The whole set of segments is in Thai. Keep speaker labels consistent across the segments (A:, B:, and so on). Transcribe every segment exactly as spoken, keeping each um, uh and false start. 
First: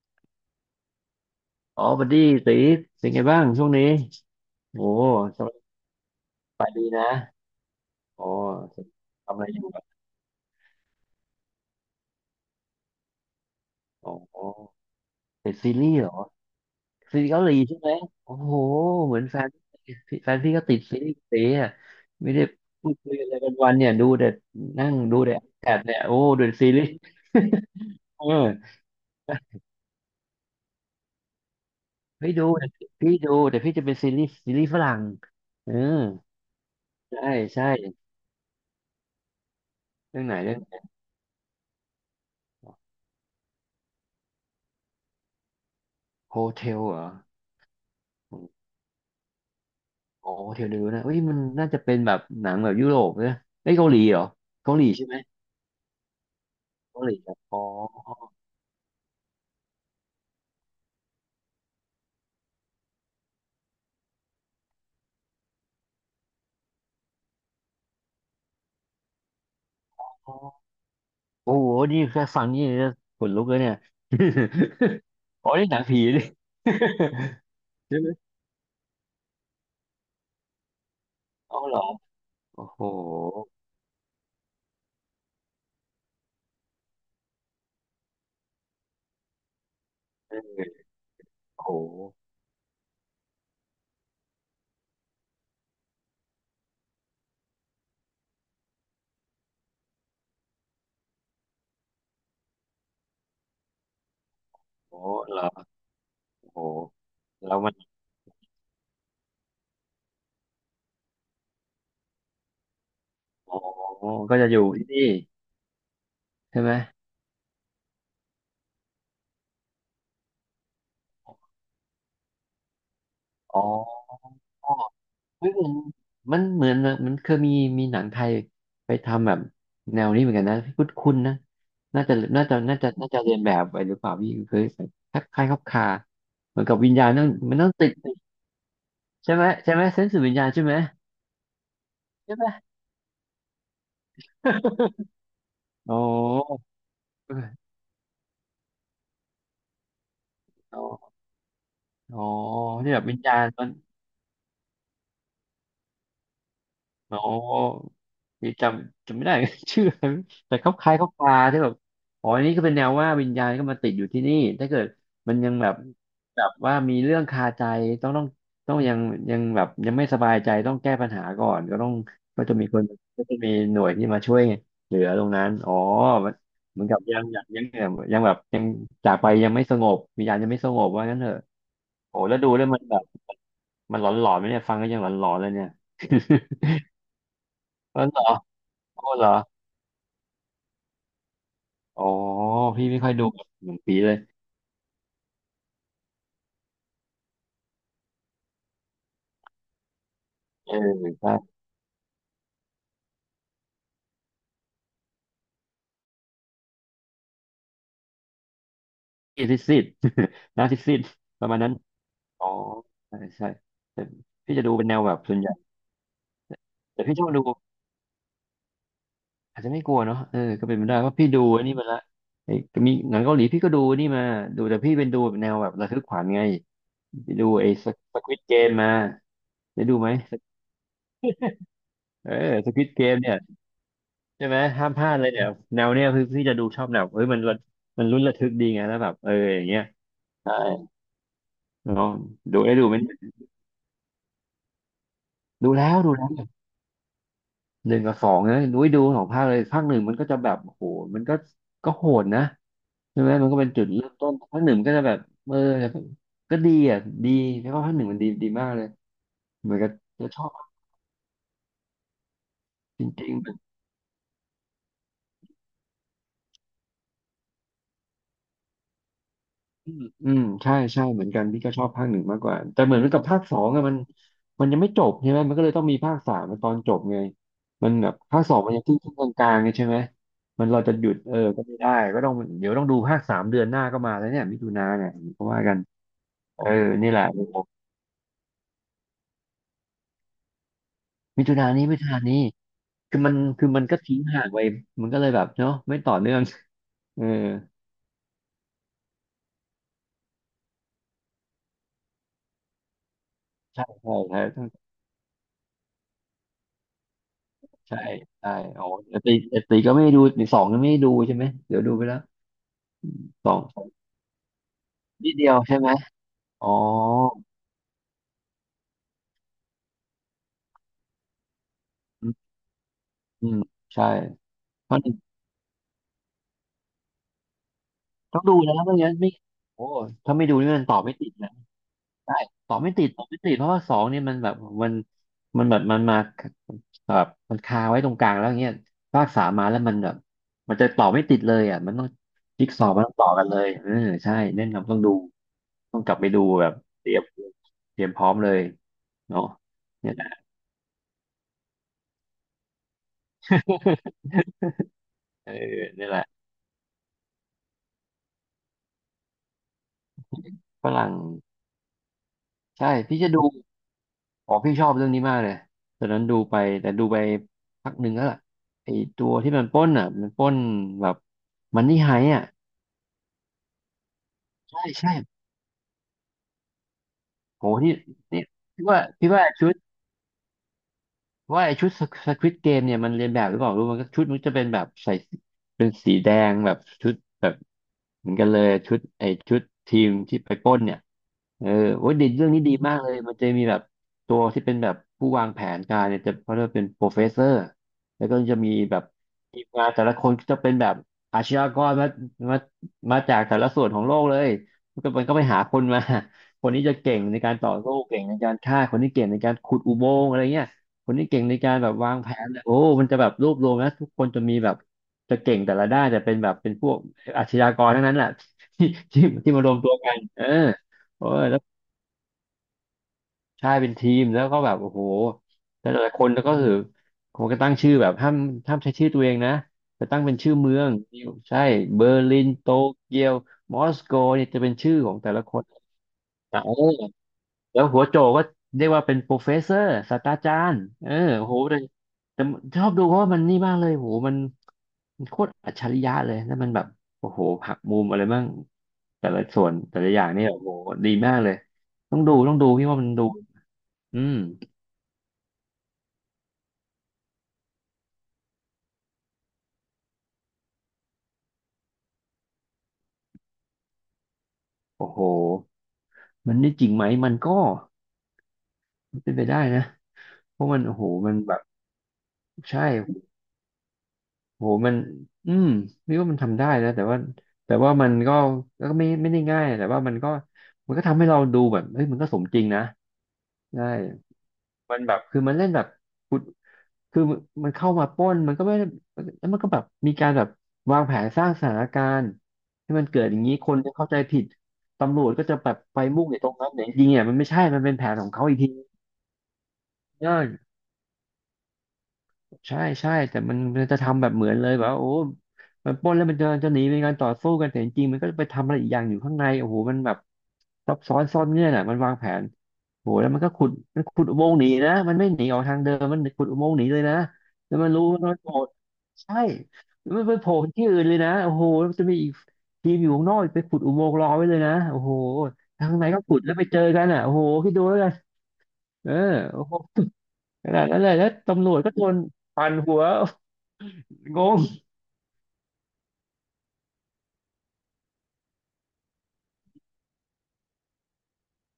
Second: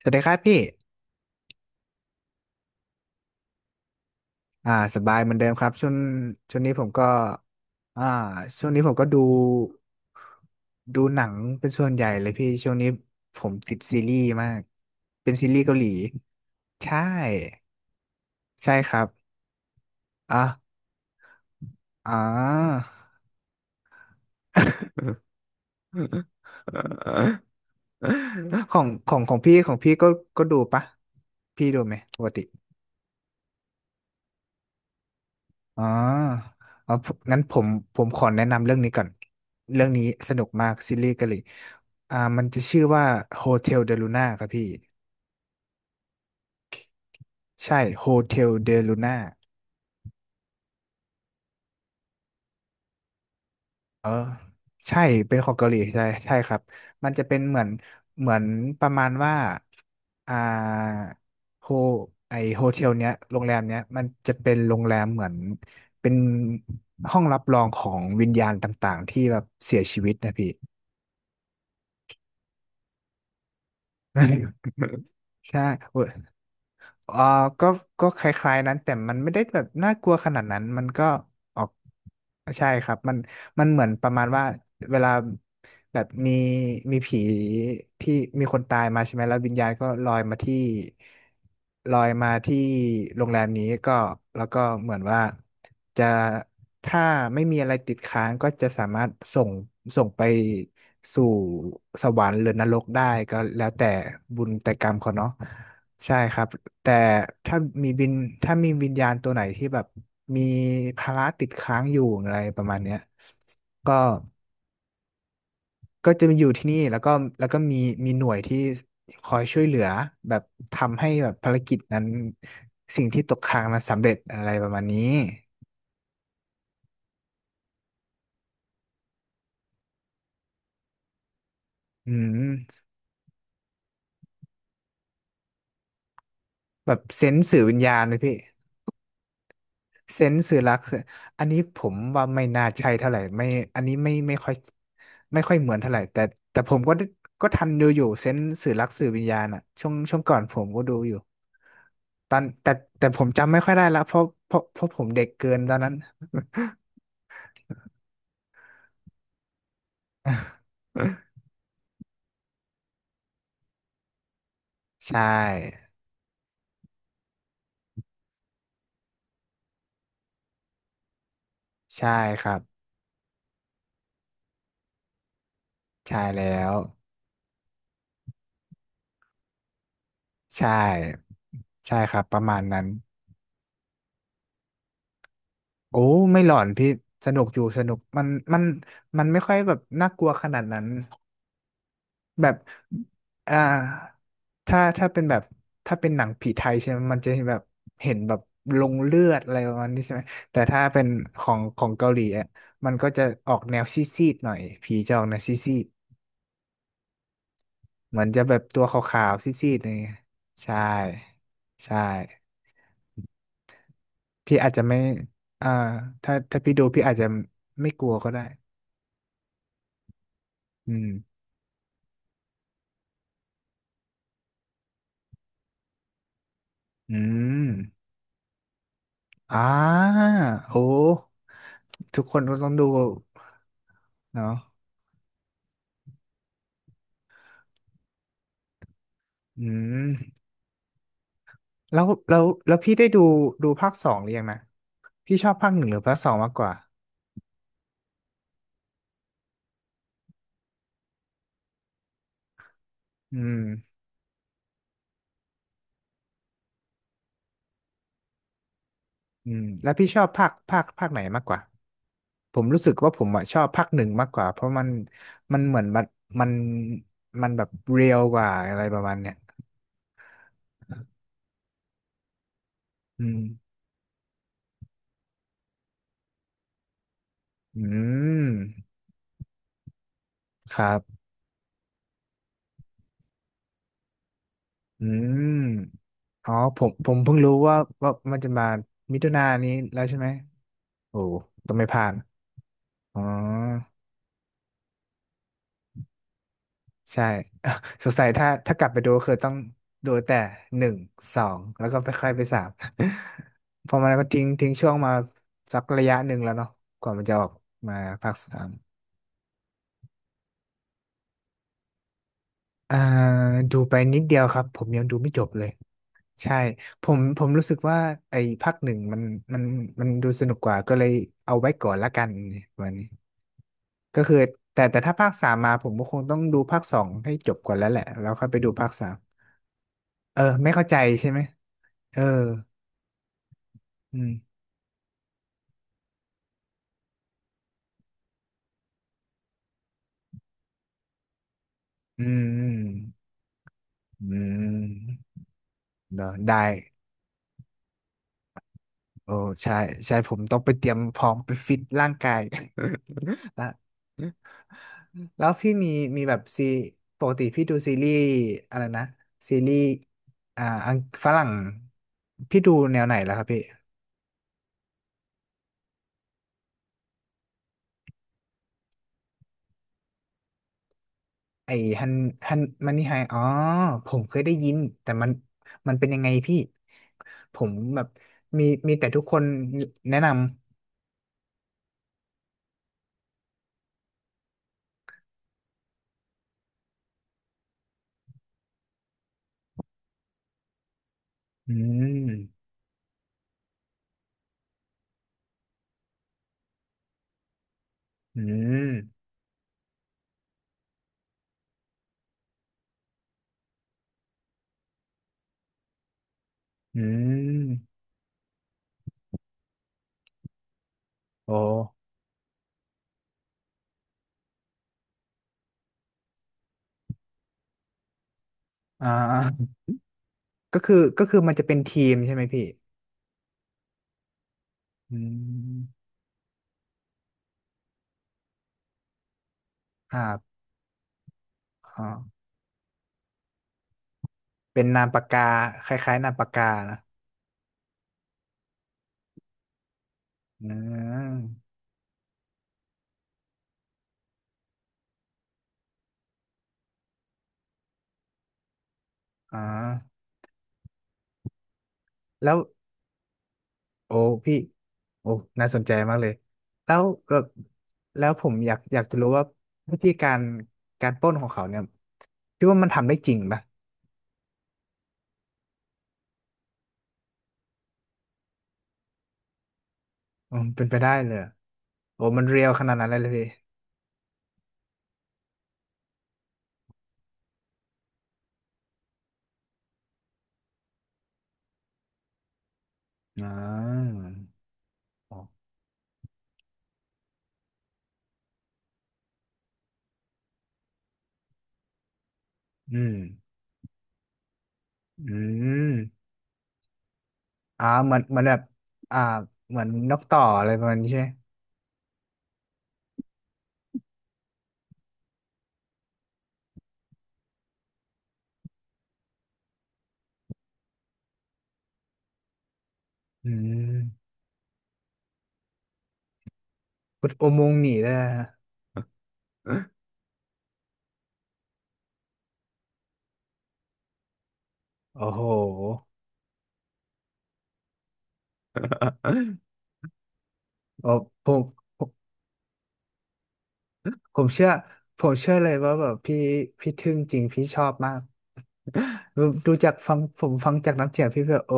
A: สวัสดีครับพี่
B: อ๋อบัดดี้ตีเป็นไงบ้างช่วงนี้
A: อ่า
B: โอ้
A: สบายเหมือน
B: ส
A: เดิมครับช่วงช่วง
B: บาย
A: นี้ผ
B: ดี
A: มก็
B: นะ
A: อ่า
B: อ๋
A: ช่วงนี้ผ
B: อ
A: มก็ดู
B: ทำอะไรอยู่อะ
A: ดูหนังเป็นส่วนใหญ่เลยพี่ช่วงนี้ผมติดซี
B: อ๋
A: รีส์
B: อ
A: มาก เป็นซี
B: ติด
A: รีส์
B: ซี
A: เกาห
B: รี
A: ลี
B: ส์เหรอ
A: ใช่
B: ซีรีส์เกาหลีใช่ไหมโอ้โห
A: ใช่ครับ
B: เหมือนแฟนพี่แฟน
A: อ่ะ
B: พี่ก็ติดซีรีส์เต๋อะ
A: อ่
B: ไม่ได้
A: า
B: พูดคุยอะไรกันวันเนี่ยดูแต่นั่งดูแต่แอดเนี่ยโอ้ดูแต่ซีรีส์เออ
A: ของของของพี่ของพี่ก็ก็ดูปะพี่ดูไหมปก
B: พี่
A: ติ
B: ดูแต่พี่ดูแต่พี่จะเป็นซีรีส์ซีรีส์ฝรั่งเออ
A: อ๋อเอา
B: ใช่
A: งั้นผ
B: ใช่
A: มผมขอแนะนำเรื่องนี้ก่อนเรื่องนี้
B: เรื่อง
A: ส
B: ไหน
A: นุก
B: เรื่อ
A: มาก
B: ง
A: ซีรีส์เกาหลีอ่ามันจะชื่อว่า Hotel de Luna ครับพี่
B: โฮเทลเหรอ
A: ใช่ Hotel de Luna
B: โอ้เทลนิวนะเอ้ยมันน่าจะเป็นแบบหนังแบบยุโรปเนะไอ้ยเกาหลี
A: เออ
B: เหรอเกาหลี
A: ใช่
B: ใช่ไหม
A: เป็นของเกาหลีใช่ใช่ครับ
B: เกา
A: มั
B: ห
A: น
B: ลี
A: จะ
B: ครั
A: เป็
B: บ
A: นเห
B: อ๋
A: มื
B: อ
A: อนเหมือนประมาณว่า อ่าโฮไอโฮเทลเนี้ยโรงแรมเนี้ยมันจะเป็นโรงแรมเหมือนเป็นห้องรับรองของวิญญาณต่างๆที่แบบเสียชีวิต
B: อ๋
A: นะพี่
B: อโอ้โหนี่แค่ฟังนี่จะขนลุกเลยเนี่ย อ๋อ
A: ใช่
B: นี่หนัง
A: โอ้
B: ผี
A: ย
B: นี่
A: อ่าก็
B: ใช่
A: ก็
B: ไหม
A: คล้ายๆนั้นแต่มันไม่ได้แบบน่ากลัวขนาดนั้น มันก็อ
B: เอา
A: อก
B: เหรอโอ้
A: ใช่
B: โห
A: ครับ มันมันเหมือนประมาณว่าเวลาแบบมีมีผีที่มีคนตายมาใช่ไหม แล้ววิญญาณก็ลอย
B: เ
A: มาที่
B: ออโอ้โห
A: ลอยมาที่โรงแรมนี้ก็แล้วก็เหมือนว่าจะถ้าไม่มีอะไรติดค้างก็จะสามารถส่งส่งไปสู่สวรรค์หรือนรกได้ก็แล้วแต่บุญแต่กรรม
B: โอ้
A: เขาเนาะ
B: เหรอ
A: ใช่ครับ
B: โอ้โห
A: แต่
B: แล้
A: ถ้า
B: วมัน
A: มีวิญถ้ามีวิญญาณตัวไหนที่แบบมีภาระติดค้างอยู่อะไรประมาณเนี้ย
B: อ๋อ
A: ก็
B: ก็จะอยู่ที่นี่
A: ก็จะมาอยู่
B: ใช่
A: ที่
B: ไหม
A: นี่แล้วก็แล้วก็มีมีหน่วยที่คอยช่วยเหลือแบบทำให้แบบภารกิจนั้นสิ่งที่ตก
B: อ๋อ
A: ค้างนั้นสำเร็จอะไรประมาณนี้
B: ไม่เหมือนมันเหมือนแบบมันเคยมีมีหนังไทยไปทำแบบแนวนี้เหมือนกันนะคุ้นคุ้นนะน่า
A: อื
B: จะน่าจะน่า
A: ม
B: จะน่าจะเรียนแบบไปหรือเปล่าพี่เคยทักคล้ายๆคลับคาเหมือนกับวิ
A: แบ
B: ญ
A: บ
B: ญาณ
A: เซ
B: ต้อง
A: นส์
B: มั
A: สื่
B: น
A: อ
B: ต้อง
A: วิญ
B: ติ
A: ญา
B: ด
A: ณเลยพี่
B: ใช่ไหมใช่ไหมเซน
A: เซ
B: ส์วิ
A: น
B: ญ
A: ส์
B: ญาณ
A: สื่อ
B: ใช่
A: รั
B: ไหม
A: กคืออันนี้ผมว่า
B: ใช่
A: ไม่
B: ไหม
A: น่าใช่เท่าไหร่ไม่อันนี้ไม่ไม่ค่อย ไม่ค่อยเหมือนเท่า
B: อ๋อ
A: ไหร่แต่แต่ผมก็ก็ทันดูอยู่เซนส์สื่อรักสื่อวิญญาณอะช่วงช่วงก่อนผม
B: อ๋
A: ก็
B: อ
A: ดูอยู่
B: อ๋อ
A: ตอนแต่
B: ที่แบบ
A: แต่
B: วิ
A: ผ
B: ญ
A: ม
B: ญาณ
A: จำไม่
B: มั
A: ค่
B: น
A: อยได้ละเพราะเพราะเพราะผมเด็กเกินตอนนั้น
B: อ๋อนี่จำจำไม่ได้ ชื่ออะไรแต่เขาคล้ายเขาปลาที่แบบอ๋ออันนี้ก็เป็นแนวว่าวิญญาณก็มาติดอยู่ที่นี่ถ้าเกิด
A: ใช
B: มันยังแบบ
A: ่
B: แบบว่ามีเรื่องคาใจต้องต้องต้องยังยังแบบยังไม่สบายใจต้องแก้ปัญหาก่อนก็ต้อง
A: ใช่ค
B: ก็
A: รั
B: จะ
A: บ
B: มีคนก็จะมีหน่วยที่มาช่วยเหลือตรงนั้น อ๋อ
A: ใช่
B: มัน
A: แล้ว
B: เหมือนกับยังยังยังยังแบบยังจากไปยังไม่สงบวิญญาณยังไม่
A: ใช
B: สงบว่างั้นเถ
A: ่
B: อะ
A: ใช่ค
B: โอ้
A: รับป
B: แล้ว
A: ระ
B: ดู
A: มาณ
B: แล้วมั
A: นั้
B: น
A: น
B: แบบมันหลอนๆไหมเนี่ยฟังก็ยังหลอนๆเลยเนี่ย
A: โอ้ไม่หลอนพี่สนุกอยู่สนุ
B: ห
A: ก
B: ล
A: มั
B: อ
A: น
B: น
A: มัน
B: ๆ โอ้
A: มั
B: เหร
A: น
B: อ
A: ไม่ค่อยแบบน่ากลัวขนาดนั้น
B: อ๋อ
A: แบบ
B: พี่ไม่ค่อยดู
A: อ่า
B: หนังผีเลย
A: ถ้าถ้าเป็นแบบถ้าเป็นหนังผีไทยใช่ไหมมันจะแบบเห็นแบบลงเลือดอะไรประมาณนี้ใช่ไหมแต่
B: เออ
A: ถ้าเป็น
B: ใช่
A: ของของเกาหลีอ่ะมันก็จะออกแนวซีดๆหน่อยผีจะออกแนวซีดๆเหมือนจะแบบตัวขาวๆ
B: พี่
A: ซ
B: ซิด
A: ี
B: ซิ
A: ดๆอะ
B: ด
A: ไรเงี้ย
B: หนา
A: ใช่
B: ซิดซิด ประมาณนั้น
A: ใช่
B: อ๋อใช่ใช่พี่
A: พี่
B: จะ
A: อา
B: ดู
A: จจะ
B: เป็นแน
A: ไม่
B: วแบบส่วนใหญ่
A: อ่าถ้าถ้าพี่ดู
B: แต่
A: พี่อา
B: พี่
A: จ
B: ช
A: จะ
B: อบดู
A: ไม่กลัวก็ได้
B: อาจจะไม่กลัวเนาะเออก็เป็นไป
A: อื
B: ได้
A: ม
B: เพราะพี่ดูอันนี้มาละไอ้มีหนังเกาหลีพี่ก็ดูนี่มาดูแต่พี่เป็นดูแบบแนวแบบระทึกขวัญไง
A: อื
B: ไปดูไอ้
A: ม
B: สควิดเกมมา
A: อ่
B: ได้ดูไหม
A: าโอ้ทุก
B: เออ
A: คนก็ต้อ
B: ส
A: ง
B: ควิ
A: ดู
B: ดเกมเนี่ยใช่
A: เนาะ
B: ไหมห้ามพลาดเลยเนี่ยแนวเนี้ยคือพี่จะดูชอบแบบเอ้ยมันระมันลุ้นระทึกดีไงแล้วแบบเอออ
A: อื
B: ย่างเงี้ย
A: ม
B: ใช่
A: แล้ว
B: เนาะ
A: แล้ว
B: ดู
A: แล้
B: ไอ้
A: ว
B: ดู
A: พี่
B: มัน
A: ได้ดูดูภาคสองหรือยังนะพี่ชอบภา
B: ดู
A: คหนึ่ง
B: แล้
A: ห
B: ว
A: รือ
B: ดู
A: ภาค
B: แล้
A: ส
B: ว
A: องมากกว่า
B: หนึ่งกับสองนะนุ้ยดูสองภาคเลยภาคหนึ่งมันก็จะแบบโอ้โหมันก็ก็โหดนะใช่ไหม
A: อื
B: มันก็
A: ม
B: เป็นจุดเริ่มต้นภาคหนึ่งมันก็จะแบบเออก็ดีอ่ะดีแล้วก็ภาคหนึ่งมันดีดีมากเลย
A: อืม
B: เหมือนกั
A: แล้
B: บ
A: วพี่ชอ
B: จะ
A: บ
B: ชอ
A: ภา
B: บ
A: คภาคภาคไหนมากกว่าผมรู้สึก
B: จ
A: ว่าผม
B: ริงๆ
A: อะชอบภาคหนึ่งมากกว่าเพราะมันมันเหมือนมันมันมันแบบเรียลกว่าอะไรประมาณเนี้ย
B: อืมอืมใช่ใช่เหมือนกันพี่ก็ชอบภาคหนึ่งมากกว่าแต่เหมือนกั
A: อื
B: บ
A: ม
B: ภาคสองอะมันมันยังไม่จบใช่ไหมมันก็เลยต้องมีภาคสามตอนจบไง
A: อื
B: มันแบบภาคสองมันยังค
A: ม
B: รึ่งคกลางๆไงใช่ไหมมัน
A: ค
B: เรา
A: รั
B: จะหยุด
A: บ
B: เออก็ไม่ได้ก็ต้องเดี๋ยวต้องดูภาคสามเดือนหน้าก็มาแล้วเนี่ยมิถุนา
A: อื
B: เนี่ยก็
A: ม
B: ว่ากัน
A: อ๋อ
B: เออ
A: ผม
B: นี่
A: ผ
B: แห
A: ม
B: ละ
A: เพิ่งรู้
B: ้
A: ว่าว่ามันจะมามิถุนายนนี้แล้วใช่ไหมโอ้
B: มิถุนา
A: ต้อง
B: นี้
A: ไม่พ
B: มิ
A: ลา
B: ถุ
A: ด
B: นานี้
A: อ๋
B: คื
A: อ
B: อมันคือมันก็ทิ้งห่างไปมันก็เลยแบบเนาะไม่ต่อเนื่องเอ
A: ใช่
B: อ
A: สงสัยถ้าถ้ากลับไปดูคือต้องดูแต่หนึ่งสองแล้วก็ไปค่อยไปสาม
B: ใช่
A: เพอมั
B: ใช่
A: นก็ทิ้งทิ้ง
B: ใช่
A: ช่วงมาสักระยะหนึ่งแล้วเนาะกว่ามันจะออกมา
B: ใช่
A: ภาค
B: ใช่
A: สาม
B: อ๋อแต่ตีแต่ตีก็ไม่ได้ดูสองก็ไม่ได้ดูใช่ไหมเดี๋ยวดูไปแล้ว
A: อ่า
B: สอ
A: ดูไป
B: ง
A: นิดเดียวครับผมยังดูไม่
B: นิด
A: จ
B: เดี
A: บ
B: ยว
A: เลย
B: ใช่ไหม
A: ใช่
B: อ๋อ
A: ผมผมรู้สึกว่าไอ้ภาคหนึ่งมันมันมันดูสนุกกว่าก็เลยเอาไว้ก่อนละกั
B: อื
A: น
B: ม
A: วันนี้
B: อืมใช่
A: ก็คือแต่
B: เพ
A: แต่
B: ราะหนึ่
A: ถ้า
B: ง
A: ภาคสามมาผมก็คงต้องดูภาคสองให้จบก่อนแล้วแหละแล้ว
B: ต้อง
A: ค่อย
B: ดู
A: ไปดู
B: นะ
A: ภาค
B: ไม่
A: สา
B: งั้น
A: ม
B: ไม่โอ้ถ้า
A: เออ
B: ไม่ดูนี่
A: ไม่
B: มั
A: เข้า
B: นต
A: ใจ
B: อบไม่ติ
A: ใช่
B: ด
A: ไหม
B: นะ
A: เออ
B: ใช่ตอบไม่ติดตอบไม่ติดเพราะว่าสอง
A: อื
B: เนี่ย
A: ม
B: มันแบบมันมันแบบมันมาแบบมันคาไว้ตรงกลางแล้วเงี้ยภาคสามมาแล้วมันแบบมันจะต่อไม่ติดเลยอ่ะมันต้อง
A: อืมอื
B: จิ๊ก
A: ม
B: ซอว์มันต้องต่อกันเลยเออ
A: อื
B: ใช่แนะนำต้องดู
A: ม
B: ต้องกลับ
A: เน
B: ไป
A: อะ
B: ดู
A: ได้
B: แบบเตรียมเตรียมพร้อมเลย
A: โอ้
B: เนาะ
A: ใช่
B: เนี่ย
A: ใช่
B: แหละ
A: ผมต้องไปเตรียมพร้อมไปฟิตร่างกาย แล้วแล้
B: เอ
A: ว
B: อ
A: พี่มี
B: เนี่ยแห
A: มี
B: ละ
A: แบบซีปกติพี่ดูซีรีส์อะไรนะซีรีส์อ่า
B: ฝ
A: อัง
B: รั่ง
A: ฝรั่งพี่ดู
B: ใช่
A: แนวไหน
B: พี่จะ
A: แล้ว
B: ดู
A: ครับพี่
B: อ๋อพี่ชอบเรื่องนี้มากเลยตอนนั้นดูไปแต่ดูไปพักหนึ่งแล้วล่ะไอตัวที่มันปล้นอ่ะมันปล้นแบบ
A: ไอ้
B: มันนี่
A: ฮั
B: ไฮ
A: น
B: อ่ะ
A: ฮันมันนี่ไฮอ๋อผมเคยได้ยิน
B: ใช่
A: แต่
B: ใช่
A: มันมันเป็นยังไงพี่ผ
B: โห
A: ม
B: ที่
A: แบบ
B: นี่
A: มี
B: พี่
A: มี
B: ว่า
A: แต่ทุก
B: พี่
A: คน
B: ว่าชุด
A: แนะนำ
B: ว่าไอชุดสควิดเกมเนี่ยมันเรียนแบบหรือเปล่ารู้มันก็ชุดมันจะเป็นแบบใส่ เป็นสีแดงแบบชุดแบบเหมือนกันเลยชุดไอชุดทีมที่ไปปล้นเนี่ยเออ
A: อื
B: โอ้ยดี
A: ม
B: เรื่องนี้ดีมากเลยมันจะมีแบบตัวที่เป็นแบบผู้วางแผนการเนี่ยจะเขาเรียกว่าเป็นโปรเฟสเซอร์แล้วก็
A: อื
B: จะมี
A: ม
B: แบบทีมงานแต่ละคนก็จะเป็นแบบอาชญากรมามามาจากแต่ละส่วนของโลกเลยมันก็มันก็ไปหาคนมาคนนี้จะ
A: อื
B: เก่งในการต่อสู้
A: ม
B: เก่งในการฆ่าคนนี้เก่งในการขุดอุโมงค์อะไรเงี้ยคนนี้เก่ง
A: โอ้
B: ในการแบบวางแผนเลยโอ้มันจะแบบรวบรวมนะทุกคนจะมีแบบ จะเก่งแต่ละด้านแต่เป็นแบบเป็นพวกอาชญากรทั้งนั้นแหละ ที่
A: อ่
B: ที่ที่มาร
A: า
B: วมตัวกันเออ
A: ก็คือก็
B: เออ
A: คือมัน
B: แล้ว
A: จะเป็นทีมใช่ไหมพี่
B: ใช่เป็นทีมแล้วก็แบบโอ้โห
A: อืม
B: แต่ละคนแล้วก็คือผมก็ตั้งชื่อแบบห้ามห้ามใช้ชื่อตัวเองนะจะ
A: ค
B: ตั้ง
A: รั
B: เป็นชื่อ
A: บ
B: เมืองใช่เบ
A: อ๋อ
B: อร์ลินโตเกียวมอสโกเนี่ยจะเป็น
A: เป็น
B: ชื่อ
A: นาม
B: ของ
A: ปาก
B: แต่
A: กา
B: ละคน
A: คล้ายๆนามปาก
B: เอ
A: กา
B: อ
A: นะ
B: แล้วหัวโจก็เรียกว่าเป็นโปรเฟสเซอร์ศาสตราจา
A: อื
B: รย์เออโห
A: ม
B: แต่แต่ชอบดูเพราะว่ามันนี่มากเลยโหมันมันโคตรอัจฉริยะเลยแล้วมันแบบโอ้โหหักมุมอะไรบ้างแต่ละ
A: อ๋อ
B: ส่วนแต่ละอย่างนี่โอ้โหดีมากเลยต้องดูต้
A: แล้
B: อ
A: ว
B: งดูพี่ว่ามันดู
A: โอ้
B: อื
A: พี่
B: ม
A: โอ้น่าสนใจมากเลย แล้วแบบแล้วผมอยากอยากจะรู้ว่าวิธีการการปล้นของเขาเนี่ยพี่ว่ามันทำได้จริงปะ
B: โอ้โหมันนี่จริงไหมมันก็เป็นไปได้นะ
A: อื
B: เพ
A: ม
B: ราะมัน
A: เป็นไป
B: โอ้โห
A: ได้เล
B: มัน
A: ยอะ
B: แบบ
A: โอ้มันเรียล
B: ใช่
A: ขนาดนั้นเลยเลยพี่
B: โหมันอืมพี่ว่ามันทำได้นะแต่ว่าแต่ว่ามันก็ก็ไม่ไม่ได้ง่ายแต่ว่ามันก็มันก็ทำให้เราดูแบบเฮ้ยมันก็สมจริงนะ
A: อ่
B: ใช่
A: า
B: มันแบบ
A: อ๋อ
B: คือมันเล่นแบบกุดคือมันเข้ามาปล้นมันก็ไม่ได้แล้วมันก็แบบมีการแบบวางแผนสร้างสถานการณ์ให้
A: อื
B: มัน
A: ม
B: เกิดอย่างนี้คนจะเข้าใจผิดตำรวจ
A: อื
B: ก็จะแบบ
A: ม
B: ไปมุ่งในตรงนั้นแต่จริงๆเนี่ยมันไม่ใช่มัน
A: อ่า
B: เป็นแผ
A: เห
B: น
A: มือน
B: ของ
A: เหมือ
B: เขา
A: นแบ
B: อีก
A: บ
B: ที
A: อ่าเหมือนนก
B: เอ
A: ต่อ
B: อ
A: อะไรประมาณนี้ใช่ไหม
B: ใช่ใช่แต่มันมันจะทำแบบเหมือนเลยแบบว่าโอ้มันปล้นแล้วมันจะจะหนีเป็นการต่อสู้กันแต่จริงๆมันก็ไปทำอะไรอีกอย่างอยู่ข้างในโอ้โหมันแบบซับซ้อนซ่อนเงื่อนอ่ะมันวางแผนโอ้โหแล้วมัน
A: อื
B: ก็ขุดมันขุด
A: ม
B: อุโมงค์หนีนะมันไม่หนีออกทางเดิมมันขุดอุโมงค์หนีเลยนะ
A: ขุดอุโมง
B: แล้
A: ค์
B: ว
A: ห
B: มัน
A: นี
B: รู้
A: ได้
B: ว่า
A: นะ
B: มัน
A: ฮะ
B: โผล่ใช่แล้วมันไปโผล่ที่อื่นเลยนะโอ้โหแล้วมันจะมีอีกทีมอยู่ข้างนอกไปขุดอุโมงค์รอไว้เลยนะโอ้โห
A: โอ้โห
B: ทางไหนก็ขุดแล้วไปเจอกันอ่ะโอ้โหคิดดูแล้วกันเออโอ้โหขนาดนั้นเล
A: โอ้
B: ยแล้ว
A: ผม
B: ตำรวจก็
A: ผ
B: โด
A: ม
B: นปั่นหัว
A: ผ
B: ง
A: ม
B: ง
A: เชื่อผมเชื่อเลยว่าแบบพี่พี่ทึ่งจริงพี่ชอบมากดูดูจากฟังผมฟังจากน้ำเสียงพี่แบบโอ้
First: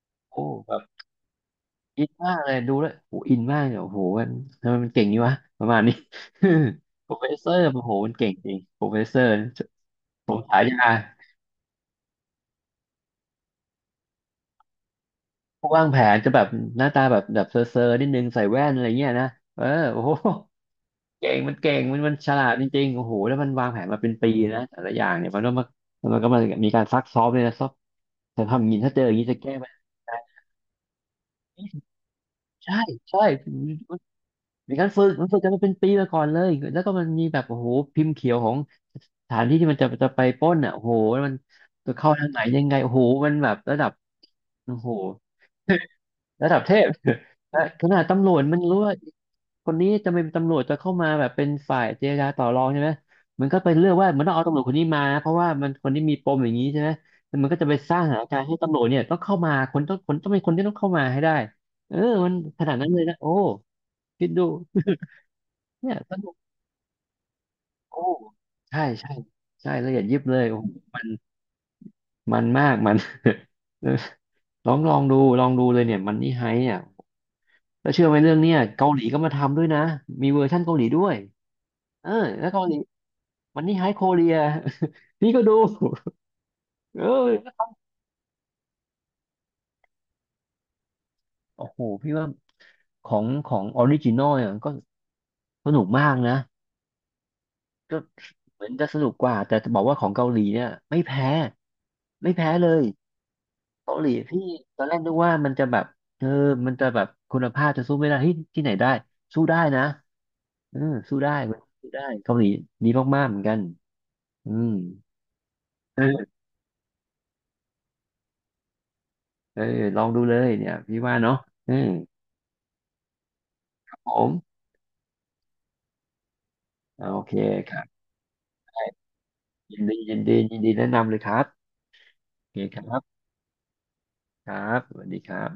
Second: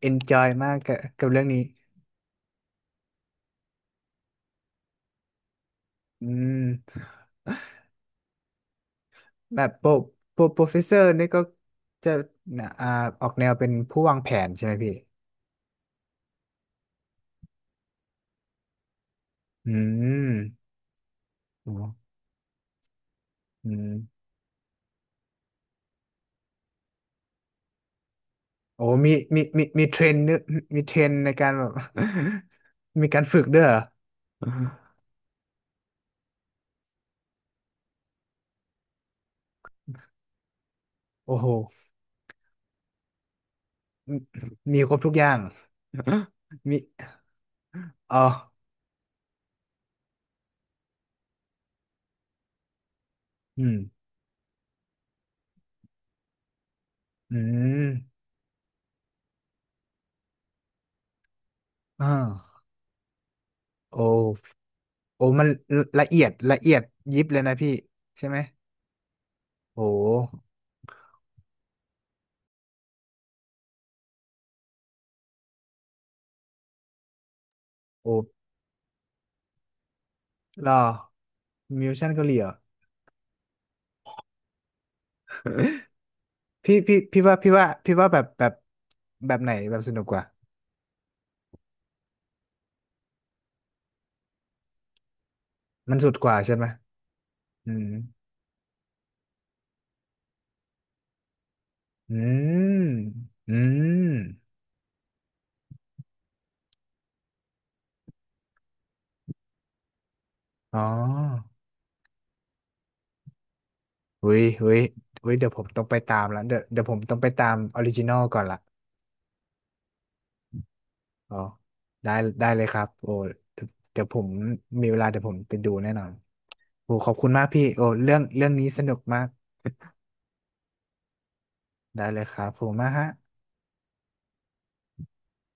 A: เอนจอ
B: โอ้
A: ยมา
B: แบ
A: ก
B: บ
A: กับกับเรื่องนี้
B: อินมากเลยดูแล้วโอ้อินมากเลยโอ้โหมันทำไมมันเก่งยนี่วะประมาณนี้
A: อืม
B: โปรเฟสเซอร์โอ้โหมันเก่งจริงโปรเฟสเซอร์
A: แบบโปร
B: ผ
A: โป
B: ม
A: ร
B: ฉา
A: โปรเฟส
B: ยา
A: เซอร์นี่ก็จะอ่าออกแนวเป็นผู้วางแผนใช่ไหมพี่
B: ผู้วางแผนจะแบบหน้าตาแบบแบบเซอร์เซอร์นิดนึงใส่แว่นอะไรเงี้ยนะเออ
A: อื
B: โอ้
A: ม
B: โหเก่งมัน
A: โอ้
B: เก่งมันมันฉลาดจริงๆโอ้โหแล้วมันวา
A: อื
B: งแผ
A: ม
B: นมาเป็นปีนะแต่ละอย่างเนี่ยมันก็มามันก็มามีการซักซ้อมเลยนะซักแต่ทำอย่างนี้
A: โอ้
B: ถ้าเจออ
A: มี
B: ย่างนี้จะ
A: มี
B: แก้
A: มี
B: ปัญ
A: มีเทร
B: หา
A: นเนอร์มีเทรนในการแบบ
B: ใช่
A: มีกา
B: ใช่
A: รฝึกด้วยเหรอ
B: มีการฝึกมันฝึกกันมาเป็นปีมาก่อนเลยแล้วก็มันมีแบบโอ้โหพิมพ์เขียวของ สถานที่ที่มันจะจะไปปล้นอ่ะโอ้โหมัน
A: โอ้โห
B: จะเข้าทางไหนยังไงโอ้โหมันแบบระดับ
A: มี
B: โอ้
A: มี
B: โห
A: ครบทุกอย่าง
B: ระดับเท
A: มี
B: พ และขนาด
A: อ๋อ
B: ตำรวจมันรู้ว่าคนนี้จะเป็นตำรวจจะเข้ามาแบบเป็นฝ่ายเจรจาต่อรองใช่ไหมมันก็
A: อื
B: ไป
A: ม
B: เลือกว่ามันต้องเอาตำรวจคนนี้มาเพราะว่ามันคนนี้มีปมอย่างนี้ใช่ไหม
A: อื
B: แล้วมันก็จะไปสร้างสถา
A: ม
B: นการณ์ให้ตำรวจเนี่ยต้องเข้ามาคนต้องคนต้องเป็นคนที่ต้องเข้ามาให้ได้เออ
A: อ่
B: มัน
A: า
B: ขนาดนั้นเลยนะโอ้
A: โอ
B: คิดดู
A: ้โอ้มัน
B: เนี่ย
A: ละ
B: ส
A: เอีย
B: นุ
A: ด
B: ก
A: ละเอียดยิบเลยนะพี่
B: โอ้
A: ใช่ไหม
B: ใช่ใช่ใช่
A: โอ้
B: ละเอียดยิบเลยโอ้โหมันมันมากมัน เออ ลองลองดูลองดูเลยเนี่ยมันนี่ไฮเนี่ยแล้วเชื่อ
A: โอ้
B: ไหมเรื่องเนี่ยเกาหลีก็มาทำด้วยนะมีเวอร์ชั่น
A: รอ
B: เกาหลีด้วย
A: มิว
B: เอ
A: ชั่น
B: อ
A: เกาหลีเห
B: แล้
A: ร
B: ว
A: อ
B: เกาหลีมันนี่ไฮโคเรีย พี่ก็ดู
A: พี่พี่
B: เอ
A: พี่ว่าพี่
B: อ
A: ว่าพี่ว่าแบบแบบแบบไหนแบบสนุกกว่า
B: โอ้โหพี่ว่าของของออริจินอลเนี่ยมันก็สนุก
A: มัน
B: มา
A: สุด
B: ก
A: กว่า
B: นะ
A: ใช่ไหมอืม
B: ก็เหมือนจะสนุกกว่าแต่จะบอกว่าของเกาหลีเนี่ยไม่แพ้
A: อื
B: ไม่แพ้เล
A: ม
B: ย
A: อื
B: เกาห
A: ม
B: ลีพี่ตอนแรกนึกว่ามันจะแบบเออมันจะแบบคุณภาพจะสู้ไม่ได้เฮ้ยที่ไหนได้สู้ได้นะ เอ
A: อ๋
B: อสู้ได้
A: อ
B: เว้ยสู้ได้เกาหลีดีมากๆเหมือนกัน
A: เว้ย
B: อืม
A: เว้ยเว้ยเดี๋ยวผมต้องไปตาม
B: เออ
A: ละเดี๋ยวเดี๋ยวผมต้องไปตามออริจินอลก่อนละ
B: เออลองดูเลยเนี่ยพี่ว่า
A: อ๋อ
B: เนาะอืม
A: ได้ได้เลยครับโอ้เดี๋ยว
B: ครับ
A: เดี๋ยว
B: ผ
A: ผม
B: ม
A: มีเวลาเดี๋ยวผมไปดูแน่นอนโอ้
B: อ่า
A: ขอบ
B: โอ
A: คุณ
B: เค
A: มากพี่
B: ครั
A: โอ้
B: บ
A: เรื่องเรื่องนี้สนุกมาก
B: ยินดียินดียินดีแนะนำเลยครับ
A: ได้เลยครั
B: โอ
A: บ
B: เค
A: ขอบคุ
B: ค
A: ณมาก
B: รับ
A: ฮะ
B: ครับสวัสดีครับ